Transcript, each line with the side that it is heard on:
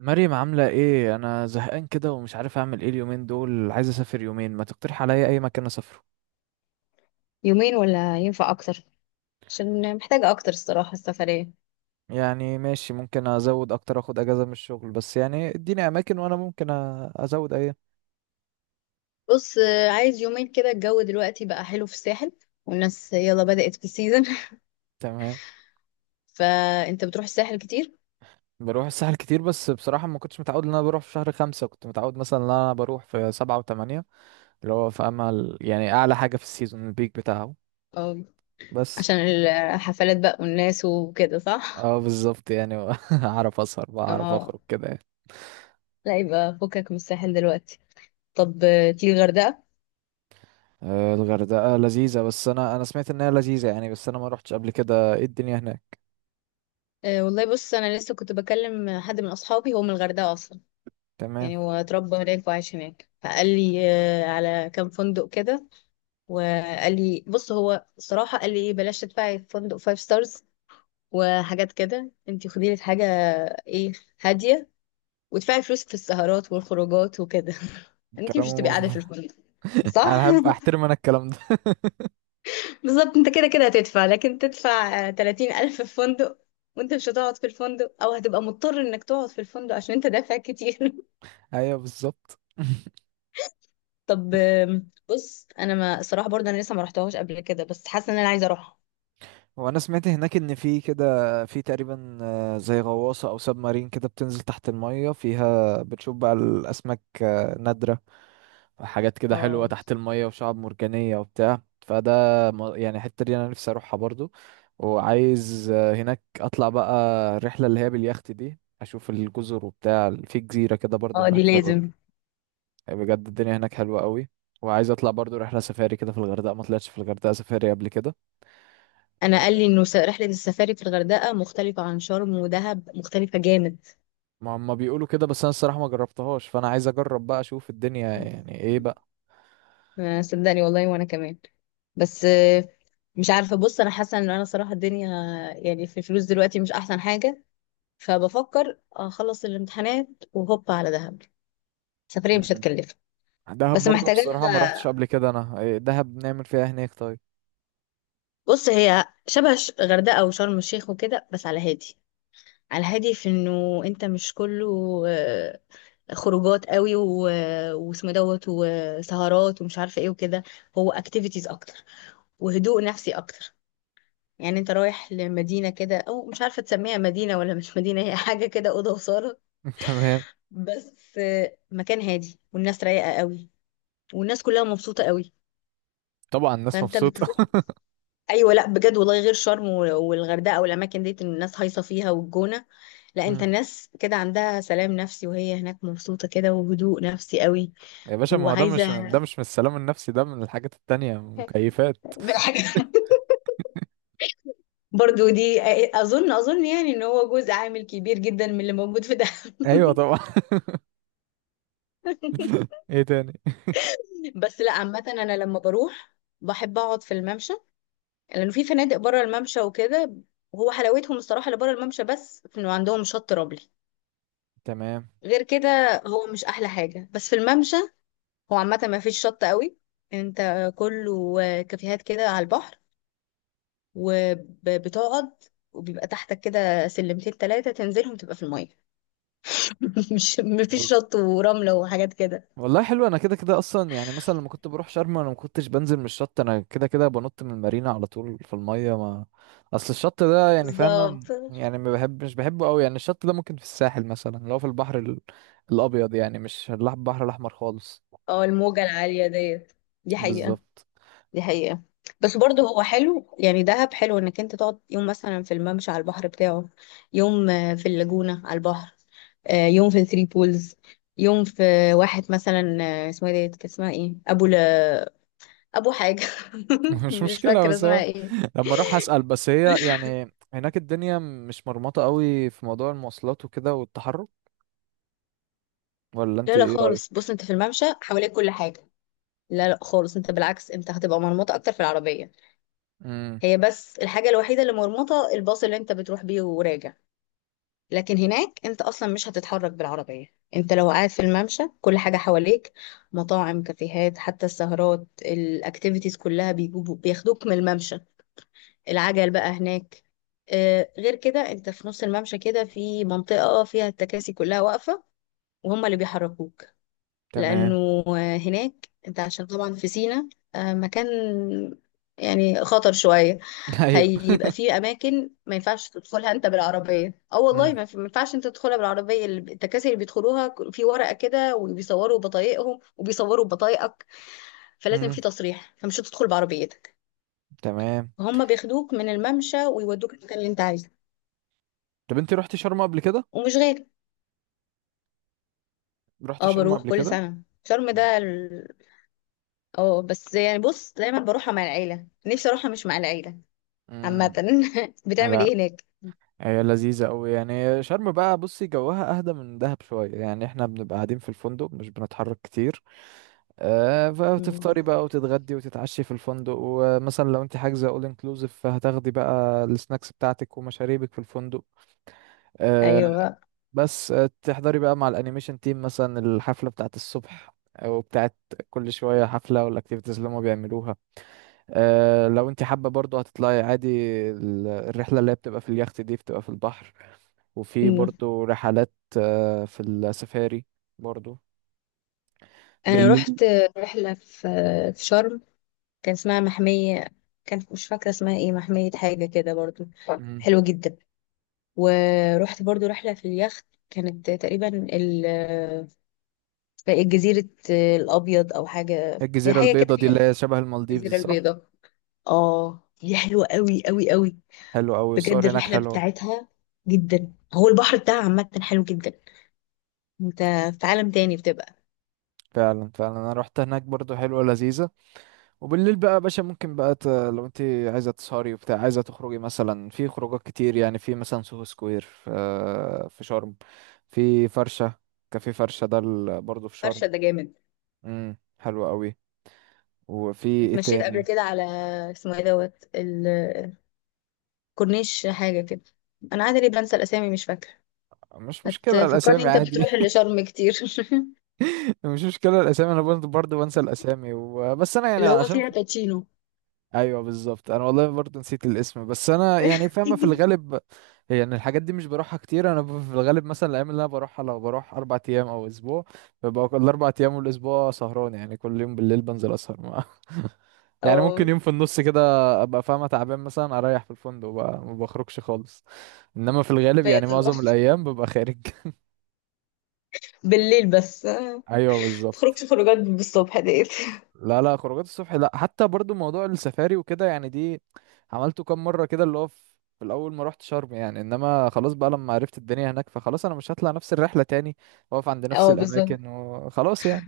right: مريم عاملة ايه؟ انا زهقان كده ومش عارف اعمل ايه اليومين دول. عايز اسافر يومين. ما تقترح عليا اي مكان اسافره؟
left: يومين، ولا ينفع اكتر؟ عشان محتاجة اكتر الصراحة السفرية.
right: يعني ماشي، ممكن ازود اكتر، اخد اجازة من الشغل، بس يعني اديني اماكن وانا ممكن ازود. ايه؟
left: بص، عايز يومين كده. الجو دلوقتي بقى حلو في الساحل والناس يلا بدأت في السيزون.
right: تمام.
left: فانت بتروح الساحل كتير؟
right: بروح الساحل كتير بس بصراحة ما كنتش متعود ان انا بروح في شهر 5، كنت متعود مثلا ان انا بروح في 7 و8، اللي هو في امل، يعني اعلى حاجة في السيزون، البيك بتاعه.
left: اه.
right: بس.
left: عشان الحفلات بقى والناس وكده، صح.
right: اه بالظبط يعني. اعرف اسهر بقى، اعرف
left: اه.
right: اخرج كده يعني.
left: لا، يبقى فكك من الساحل دلوقتي. طب تيجي الغردقة.
right: الغردقة لذيذة، بس أنا سمعت إنها لذيذة يعني، بس أنا ما روحتش قبل كده. إيه الدنيا هناك؟
left: والله بص انا لسه كنت بكلم حد من اصحابي، هو من الغردقة اصلا.
right: تمام.
left: يعني هو اتربى هناك وعايش هناك، فقال لي على كام فندق كده. وقال لي بص، هو الصراحه قال لي بلاش تدفعي في فندق فايف ستارز وحاجات كده. انت خدي لك حاجه ايه هاديه وادفعي فلوسك في السهرات والخروجات وكده. انت مش
right: كلامه
left: هتبقي قاعده في
right: مظبوط.
left: الفندق. صح.
right: أنا أحب أحترم أنا الكلام ده.
left: بالظبط، انت كده كده هتدفع. لكن تدفع 30,000 في فندق وانت مش هتقعد في الفندق، او هتبقى مضطر انك تقعد في الفندق عشان انت دافع كتير.
right: أيوه بالظبط.
left: طب بص، انا ما الصراحه برضه انا لسه ما رحتهاش قبل كده، بس حاسه ان انا عايزه اروحها.
right: وأنا سمعت هناك إن في كده، في تقريبا زي غواصة أو سب مارين كده بتنزل تحت المية، فيها بتشوف بقى الأسماك نادرة، حاجات كده حلوة
left: اه.
right: تحت المية وشعب مرجانية وبتاع فده. يعني الحتة دي أنا نفسي أروحها برضو. وعايز هناك أطلع بقى الرحلة اللي هي باليخت دي، أشوف الجزر وبتاع، في جزيرة كده برضو
left: اه، دي
right: هناك في
left: لازم.
right: بجد الدنيا هناك حلوة قوي. وعايز أطلع برضو رحلة سفاري كده في الغردقة، ما طلعتش في الغردقة سفاري قبل كده.
left: انا قال لي انه رحله السفاري في الغردقه مختلفه عن شرم ودهب، مختلفه جامد.
right: ما هم بيقولوا كده، بس أنا الصراحة ما جربتهاش، فأنا عايز أجرب بقى أشوف الدنيا يعني إيه بقى.
left: صدقني والله وانا كمان. بس مش عارفه. بص انا حاسه ان انا صراحه الدنيا يعني في الفلوس دلوقتي مش احسن حاجه، فبفكر اخلص الامتحانات وهوب على دهب. سفريه مش
right: مم.
left: هتكلف.
right: دهب
left: بس
right: برضو
left: محتاجه
right: بصراحة ما روحتش قبل كده. أنا دهب نعمل فيها إيه هناك طيب؟
left: بص، هي شبه غردقه وشرم الشيخ وكده، بس على هادي في انه انت مش كله آه، خروجات قوي واسمه دوت وسهرات ومش عارفه ايه وكده. هو اكتيفيتيز اكتر وهدوء نفسي اكتر. يعني انت رايح لمدينه كده، او مش عارفه تسميها مدينه ولا مش مدينه، هي حاجه كده، اوضه وصاله.
right: تمام.
left: بس مكان هادي والناس رايقه قوي والناس كلها مبسوطه قوي.
right: طبعا الناس
left: فانت بتروح.
right: مبسوطة.
left: ايوه، لا بجد والله، غير شرم والغردقه والاماكن ديت إن الناس هايصه فيها والجونه. لا، انت
right: مم.
left: الناس كده عندها سلام نفسي، وهي هناك مبسوطه كده وهدوء نفسي قوي.
right: يا باشا ما هو ده مش ده
left: وعايزه.
right: مش من السلام النفسي، ده من الحاجات التانية، مكيفات.
left: بالحاجه برضو دي. اظن يعني ان هو جزء عامل كبير جدا من اللي موجود في دهب.
right: ايوه طبعا. ايه تاني؟
left: بس لا، عامه انا لما بروح بحب اقعد في الممشى، لانه في فنادق بره الممشى وكده. هو حلاوتهم الصراحه اللي بره الممشى بس في انه عندهم شط رملي.
right: تمام.
left: غير كده هو مش احلى حاجه بس في الممشى. هو عامه ما فيش شط قوي. انت كله كافيهات كده على البحر، وبتقعد وبيبقى تحتك كده سلمتين تلاتة تنزلهم تبقى في المية. مش مفيش
right: وال-
left: شط ورملة وحاجات كده.
right: والله حلو، انا كده كده اصلا يعني. مثلا لما كنت بروح شرم انا ما كنتش بنزل من الشط، انا كده كده بنط من المارينا على طول في المية. ما اصل الشط ده، يعني
left: بالظبط.
right: فاهمة، يعني ما بحب مش بحبه قوي يعني. الشط ده ممكن في الساحل مثلا اللي هو في البحر الابيض، يعني مش البحر الاحمر خالص.
left: اه، الموجة العالية ديت، دي حقيقة.
right: بالظبط.
left: دي حقيقة. بس برضه هو حلو. يعني دهب حلو انك انت تقعد يوم مثلا في الممشى على البحر بتاعه، يوم في اللاجونة على البحر، يوم في الثري بولز، يوم في واحد مثلا اسمها ايه ديت، كان اسمها ايه ابو حاجة.
right: مش
left: مش
right: مشكلة،
left: فاكرة
right: بس هو
left: اسمها ايه.
right: لما اروح اسال. بس هي يعني هناك الدنيا مش مرمطه قوي في موضوع المواصلات وكده والتحرك؟ ولا انت
left: لا لا
right: ايه
left: خالص،
right: رايك؟
left: بص انت في الممشى حواليك كل حاجة. لا لا خالص، انت بالعكس انت هتبقى مرمطة اكتر في العربية.
right: امم.
left: هي بس الحاجة الوحيدة اللي مرمطة الباص اللي انت بتروح بيه وراجع. لكن هناك انت اصلا مش هتتحرك بالعربية. انت لو قاعد في الممشى كل حاجة حواليك: مطاعم، كافيهات، حتى السهرات، الاكتيفيتيز كلها بيجوا بياخدوك من الممشى. العجل بقى هناك. غير كده انت في نص الممشى كده في منطقة فيها التكاسي كلها واقفة، وهم اللي بيحركوك.
right: تمام.
left: لأنه هناك أنت عشان طبعا في سينا مكان يعني خطر شوية.
right: ايوه.
left: هيبقى فيه أماكن ما ينفعش تدخلها أنت بالعربية. أه والله
right: امم.
left: ما ينفعش أنت تدخلها بالعربية. التكاسي اللي بيدخلوها في ورقة كده وبيصوروا بطايقهم وبيصوروا بطايقك، فلازم
right: امم.
left: في تصريح. فمش هتدخل بعربيتك.
right: تمام.
left: فهم بياخدوك من الممشى ويودوك المكان اللي أنت عايزه.
right: طب انت رحت شرم قبل كده؟
left: ومش غالي.
right: رحت
left: أه
right: شرم
left: بروح
right: قبل
left: كل
right: كده؟
left: سنة شرم ده اه بس يعني بص، دايما بروحها مع العيلة، نفسي اروحها مش مع العيلة. عامة.
right: امم.
left: بتعمل
right: لا،
left: ايه هناك؟
right: هي لذيذة أوي يعني. شرم بقى بصي جواها أهدى من دهب شوية، يعني احنا بنبقى قاعدين في الفندق، مش بنتحرك كتير.
left: مم.
right: فتفطري بقى وتتغدي وتتعشي في الفندق، ومثلا لو انت حاجزه اول انكلوزيف فهتاخدي بقى السناكس بتاعتك ومشاريبك في الفندق. آه.
left: ايوه.
right: بس تحضري بقى مع الانيميشن تيم مثلا الحفله بتاعت الصبح او بتاعت، كل شويه حفله والاكتيفيتيز اللي هما بيعملوها. لو انت حابه برضو هتطلعي عادي. الرحله اللي هي بتبقى في اليخت دي بتبقى في البحر، وفي
left: مم.
right: برضو رحلات في السفاري برضو
left: انا
right: بالليل.
left: رحت رحلة في شرم، كان اسمها محمية. كانت مش فاكرة اسمها ايه، محمية حاجة كده برضو.
right: مم.
left: حلوة جدا. ورحت برضو رحلة في اليخت كانت تقريبا جزيرة الأبيض أو حاجة. هي
right: الجزيره
left: حاجة كده
right: البيضاء دي اللي
left: فيها
right: هي شبه المالديفز،
left: الجزيرة
right: صح؟
left: البيضاء. اه دي حلوة قوي قوي قوي.
right: حلو أوي،
left: بجد
right: الصور هناك
left: الرحلة
right: حلوة.
left: بتاعتها جدا. هو البحر بتاعها عامة حلو جدا. انت في عالم تاني بتبقى.
right: فعلا فعلا، انا رحت هناك برضو، حلوة لذيذة. وبالليل بقى يا باشا ممكن بقى لو انت عايزة تسهري وبتاع، عايزة تخرجي مثلا في خروجات كتير يعني، في مثلا سوهو سكوير في شرم، في فرشة، كافيه فرشة ده برضو في شرم.
left: فرشة ده جامد.
right: امم. حلو أوي. وفي ايه
left: اتمشيت قبل
right: تاني؟
left: كده على اسمه ايه دوت الكورنيش، حاجة كده. انا عادي ليه بنسى الاسامي، مش فاكرة.
right: مش مشكلة
left: هتفكرني
right: الأسامي
left: انت
right: عادي.
left: بتروح اللي شرم كتير.
right: مش مشكلة الأسامي، أنا برضو بنسى الأسامي، وبس أنا يعني
left: اللي هو
right: عشان.
left: فيها باتشينو.
right: ايوه بالظبط، انا والله برضه نسيت الاسم، بس انا يعني فاهمه في الغالب. يعني الحاجات دي مش بروحها كتير، انا في الغالب مثلا الايام اللي انا بروحها، لو بروح 4 ايام او اسبوع، ببقى كل 4 ايام والاسبوع سهران يعني، كل يوم بالليل بنزل اسهر مع يعني
left: اه.
right: ممكن يوم في النص كده ابقى فاهمه تعبان، مثلا اريح في الفندق بقى، ما بخرجش خالص. انما في الغالب
left: فيا
right: يعني
left: طبعا
right: معظم الايام ببقى خارج.
left: بالليل، بس ما
right: ايوه بالظبط.
left: تخرجش خروجات بالصبح ديت.
right: لا لا، خروجات الصبح لا، حتى برضو موضوع السفاري وكده يعني، دي عملته كام مرة كده اللي هو في الأول ما رحت شرم يعني، إنما خلاص بقى لما عرفت الدنيا هناك فخلاص، أنا مش هطلع نفس الرحلة تاني وأقف عند نفس
left: اه بالظبط،
right: الأماكن وخلاص يعني.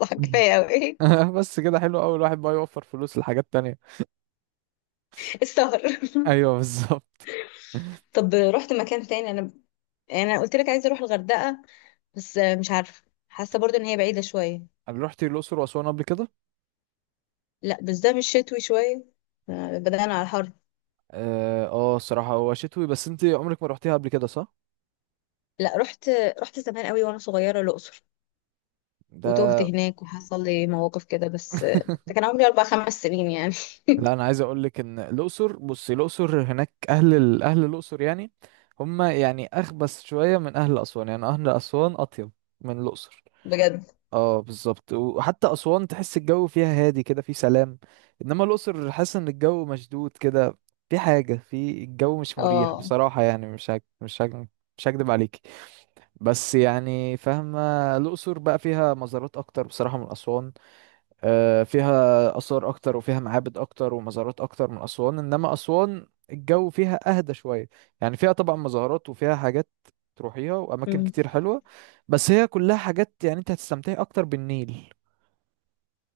left: صح، كفاية اوي.
right: بس كده حلو أوي، الواحد بقى يوفر فلوس لحاجات تانية.
left: السهر.
right: أيوه بالظبط.
left: طب رحت مكان تاني انا، يعني انا قلت لك عايزة اروح الغردقة بس مش عارفة. حاسة برضو ان هي بعيدة شوية.
right: أنا رحت الأقصر وأسوان قبل كده.
left: لا، بس ده مش شتوي شوية؟ بدأنا على الحر.
right: اه الصراحة هو شتوي، بس أنت عمرك ما رحتيها قبل كده، صح؟
left: لا رحت زمان قوي وانا صغيرة الأقصر، وتوهت
right: ده.
left: هناك وحصل لي مواقف كده. بس ده كان عمري 4-5 سنين يعني.
right: لا، انا عايز اقول لك ان الاقصر، بصي، الاقصر هناك اهل اهل الاقصر يعني هم يعني اخبث شويه من اهل اسوان، يعني اهل اسوان اطيب من الاقصر.
left: بجد.
right: اه بالظبط. وحتى اسوان تحس الجو فيها هادي كده، في سلام. انما الاقصر حاسس ان الجو مشدود كده، في حاجه في الجو مش مريح
left: اه.
right: بصراحه يعني، مش هكدب عليكي، بس يعني فاهمه. الاقصر بقى فيها مزارات اكتر بصراحه من اسوان. فيها آثار أكتر وفيها معابد أكتر ومزارات أكتر من أسوان. إنما أسوان الجو فيها أهدى شوية، يعني فيها طبعا مزارات وفيها حاجات تروحيها وأماكن
left: أمم.
right: كتير حلوة، بس هي كلها حاجات يعني. أنت هتستمتعي أكتر بالنيل،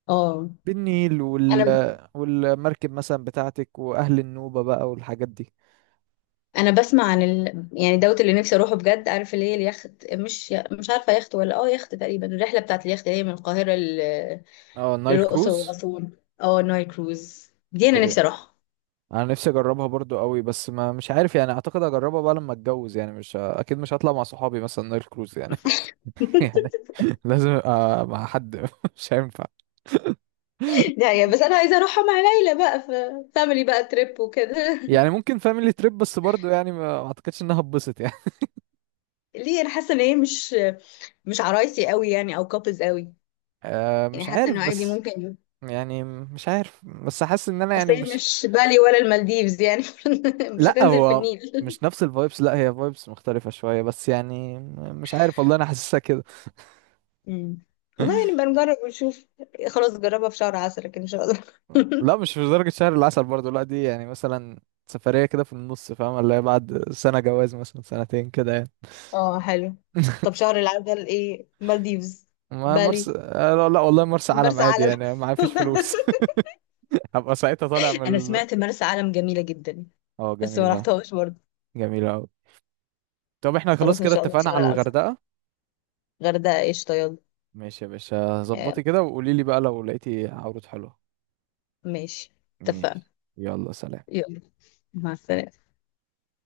left: اه
right: بالنيل وال...
left: انا
right: والمركب مثلا بتاعتك وأهل النوبة بقى والحاجات دي.
left: انا بسمع عن يعني دوت اللي نفسي اروحه بجد. عارف اللي هي اليخت مش عارفه يخت ولا يخت تقريبا. الرحله بتاعت اليخت اللي هي من القاهره
right: اه، نايل
left: للاقصر
right: كروز.
left: واسوان. اه النايل كروز دي انا
right: ايوه،
left: نفسي اروحها.
right: انا نفسي اجربها برضو قوي، بس ما مش عارف يعني، اعتقد اجربها بقى لما اتجوز يعني، مش ه- اكيد مش هطلع مع صحابي مثلا نايل كروز يعني. يعني لازم ابقى مع حد. مش هينفع.
left: لا يا، بس انا عايزه اروحها مع ليلى بقى، فاميلي بقى تريب وكده.
right: يعني ممكن فاميلي تريب بس برضو يعني ما اعتقدش انها اتبسط يعني.
left: ليه؟ انا حاسه ان هي مش عرايسي قوي يعني، او كابلز قوي.
right: أه
left: يعني
right: مش
left: حاسه
right: عارف
left: انه عادي
right: بس،
left: ممكن.
right: يعني مش عارف، بس حاسس ان انا يعني
left: اصل هي
right: مش.
left: مش بالي ولا المالديفز يعني. مش
right: لا
left: هتنزل في
right: هو
left: النيل.
right: مش نفس الفايبس، لا هي فايبس مختلفة شوية بس يعني، مش عارف والله، انا حاسسها كده.
left: مم. والله يعني بنجرب ونشوف. خلاص جربها في شهر عسل، لكن مش هقدر.
right: لا مش في درجة شهر العسل برضو، لا دي يعني مثلا سفرية كده في النص، فاهم، اللي هي بعد سنة جواز مثلا سنتين كده يعني.
left: اه حلو. طب شهر العسل ايه؟ مالديفز؟
right: ما مرسى
left: بالي؟
right: لا لا، والله مرسى علم
left: مرسى
right: عادي
left: علم؟
right: يعني، ما فيش فلوس. هبقى ساعتها طالع
left: انا
right: من.
left: سمعت مرسى علم جميله جدا
right: اه
left: بس ما
right: جميلة.
left: رحتهاش برضه.
right: جميلة أوي. طب احنا خلاص
left: خلاص ان
right: كده
left: شاء الله في
right: اتفقنا
left: شهر
right: على
left: العسل.
right: الغردقة.
left: غردقه ايش طيب.
right: ماشي يا باشا،
left: آه،
right: ظبطي كده وقولي لي بقى لو لقيتي عروض حلوة.
left: ماشي. اتفقنا.
right: ماشي. يلا سلام.
left: يلا، مع السلامه.